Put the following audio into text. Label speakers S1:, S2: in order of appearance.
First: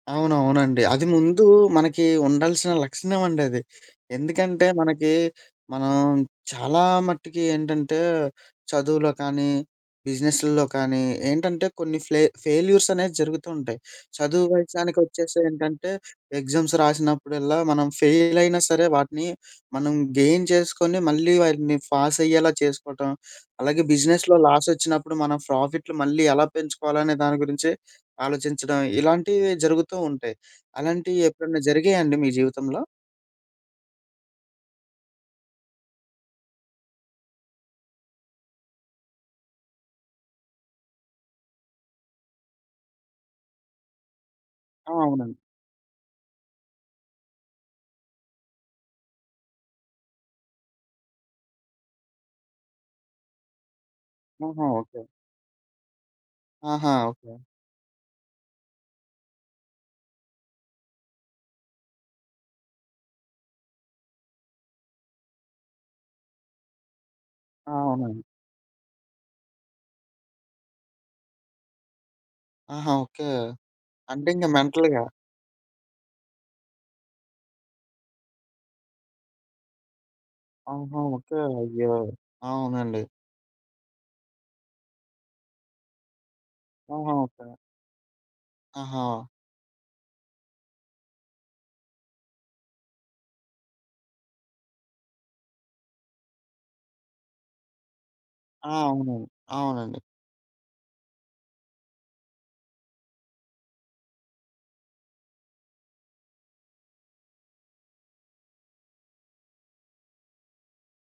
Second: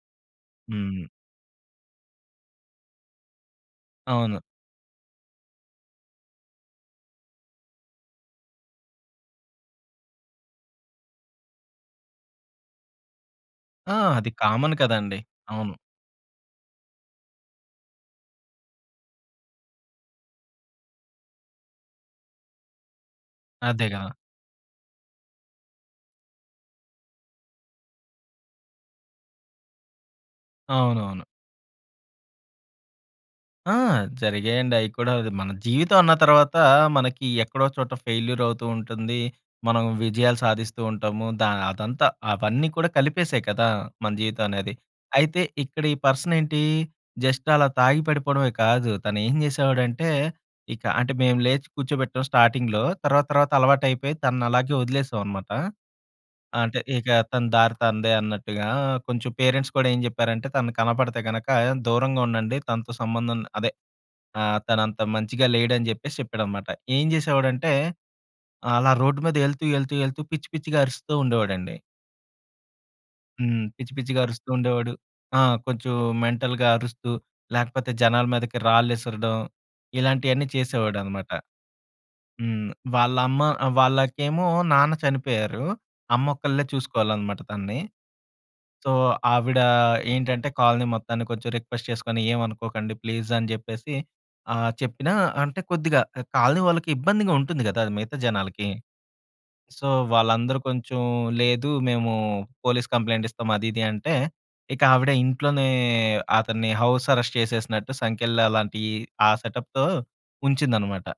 S1: అవునవునండి.
S2: హ్మ్.
S1: అది ముందూ మనకి ఉండాల్సిన లక్షణవండి అది.
S2: అవును.
S1: ఎందుకంటే, మనకి మనం చాలా మట్టికి ఏంటంటే, చదువులో కానీ, బిజినెసుల్లో కానీ, ఏంటంటే కొన్ని ఫ్లె ఫెయిల్యూర్స్ అనేది జరుగుతూ ఉంటాయి.
S2: ఆ! అది
S1: చదువు
S2: కామన్ కదండీ!
S1: విషయానికొచ్చేసి
S2: అవును.
S1: ఏంటంటే, ఎగ్జమ్స్ రాసినప్పుడల్లా, మనం ఫెయిలయినా సరే, వాటిని మనం గెయిన్ చేసుకొని, మళ్ళీ వాటిని ఫాసయ్యేలా చేసుకోటం. అలాగే
S2: అదేగా!
S1: బిజినెస్‌లో లాసొచ్చినప్పుడు, మనం ఫ్రోఫిట్లు మళ్ళీ ఎలా పెంచుకోవాలనే దాని గురించే ఆలోచించడం. ఇలాంటివి జరుగుతూ ఉంటాయి. అలాంటియి
S2: అవునవును.
S1: ఎప్పుడైనా జరిగాయాండి మీ జీవితంలో?
S2: ఆ! జరిగాయండి. అయి కూడా. అది మన జీవితం అన్న తరవాత, మనకి ఎక్కడో ఒకచోట ఫెయిల్యూర్ అవుతూ ఉంటుంది. మనం విజయాలు సాధిస్తూ ఉంటాము. ద అదంతా అవన్నీ కూడా కలిపేసే కదా! మన జీవితం అనేది.
S1: ఆ! అవునండి.
S2: అయితే, ఇక్కడీ పర్సనేంటీ, జస్ట్ అలా తాగి పడిపోడమే కాదు. తను ఏం చేసేవాడంటే, ఇక అంటే మేము లేచి కూచోబెట్టాం స్టాటింగ్‌లో. తర్వాత తర్వాత అలవాటయిపోయి, తనని
S1: ఆహా!
S2: అలాగే
S1: ఓకే.
S2: వదిలేసాం అనమాట. అంటే,
S1: ఆహా!
S2: ఇక
S1: ఓకే.
S2: తన దారి తనదే అన్నట్టుగా. కొంచెం పేరెంట్స్ కూడా ఏం జెప్పేరంటే, తను కనపడితే గనక, దూరంగా ఉండండి. తనతో సంబంధం అదే. ఆహ్, తనంత మంచిగా లేడని జెప్పేసి చెప్పేడనమాట. ఏం జేసేవాడంటే,
S1: అవునండి.
S2: అలా రోడ్డు మీద యెళ్తూ, యెళ్తూ, యెళ్తూ పిచ్చి పిచ్చిగా అరుస్తూ ఉండేవాడండి.
S1: ఆహా! ఓకే.
S2: హ్మ్. పిచ్చి పిచ్చిగా
S1: అంటే, ఇంక
S2: అరుస్తూ ఉండేవాడు.
S1: మెంటల్‌గా
S2: ఆ! కొంచెం మెంటల్‌గా అరుస్తూ, లేకపోతే జనాల మీదకి రాళ్ళిసరడం ఇలాంటియన్నీ
S1: ఆహా!
S2: చేసేవాడనమాట.
S1: ఓకే. అయ్యో!
S2: హ్మ్.
S1: అవునండి.
S2: వాళ్ళమ్మ, ఆహ్, వాళ్ళకేమో నాన్న చనిపోయారు. అమ్మొకళ్ళే
S1: ఆహా!
S2: చూసుకోవాలనమాట
S1: ఓకే.
S2: తనని. సో,
S1: ఆహా!
S2: ఆవిడా ఏంటంటే, కోలనీ మొత్తాన్ని కొంచెం రిక్వెస్ట్ చేసుకొని, ఏవనుకోకండి ప్లీజ్ అని చెప్పేసి, ఆహ్, చెప్పినా అంటే కొద్దిగా ఎ కాలనీ వాళ్ళకి ఇబ్బందిగా ఉంటుంది కదా, అది మిగతా జనాలకి.
S1: ఆ! అవును.
S2: సో,
S1: అవునండి.
S2: వాళ్ళందరూ కొంచుం లేదు మేము పోలీస్ కంప్లెయింట్ ఇస్తాం. అది ఇది అంటే, ఇక ఆవిడ ఇంట్లోనే అతన్ని హౌస్ అరెస్ట్ చేసేసినట్టు సంకెళ్ళలాంటియి, ఆ సెటప్‌తో ఉంచిందనమాట.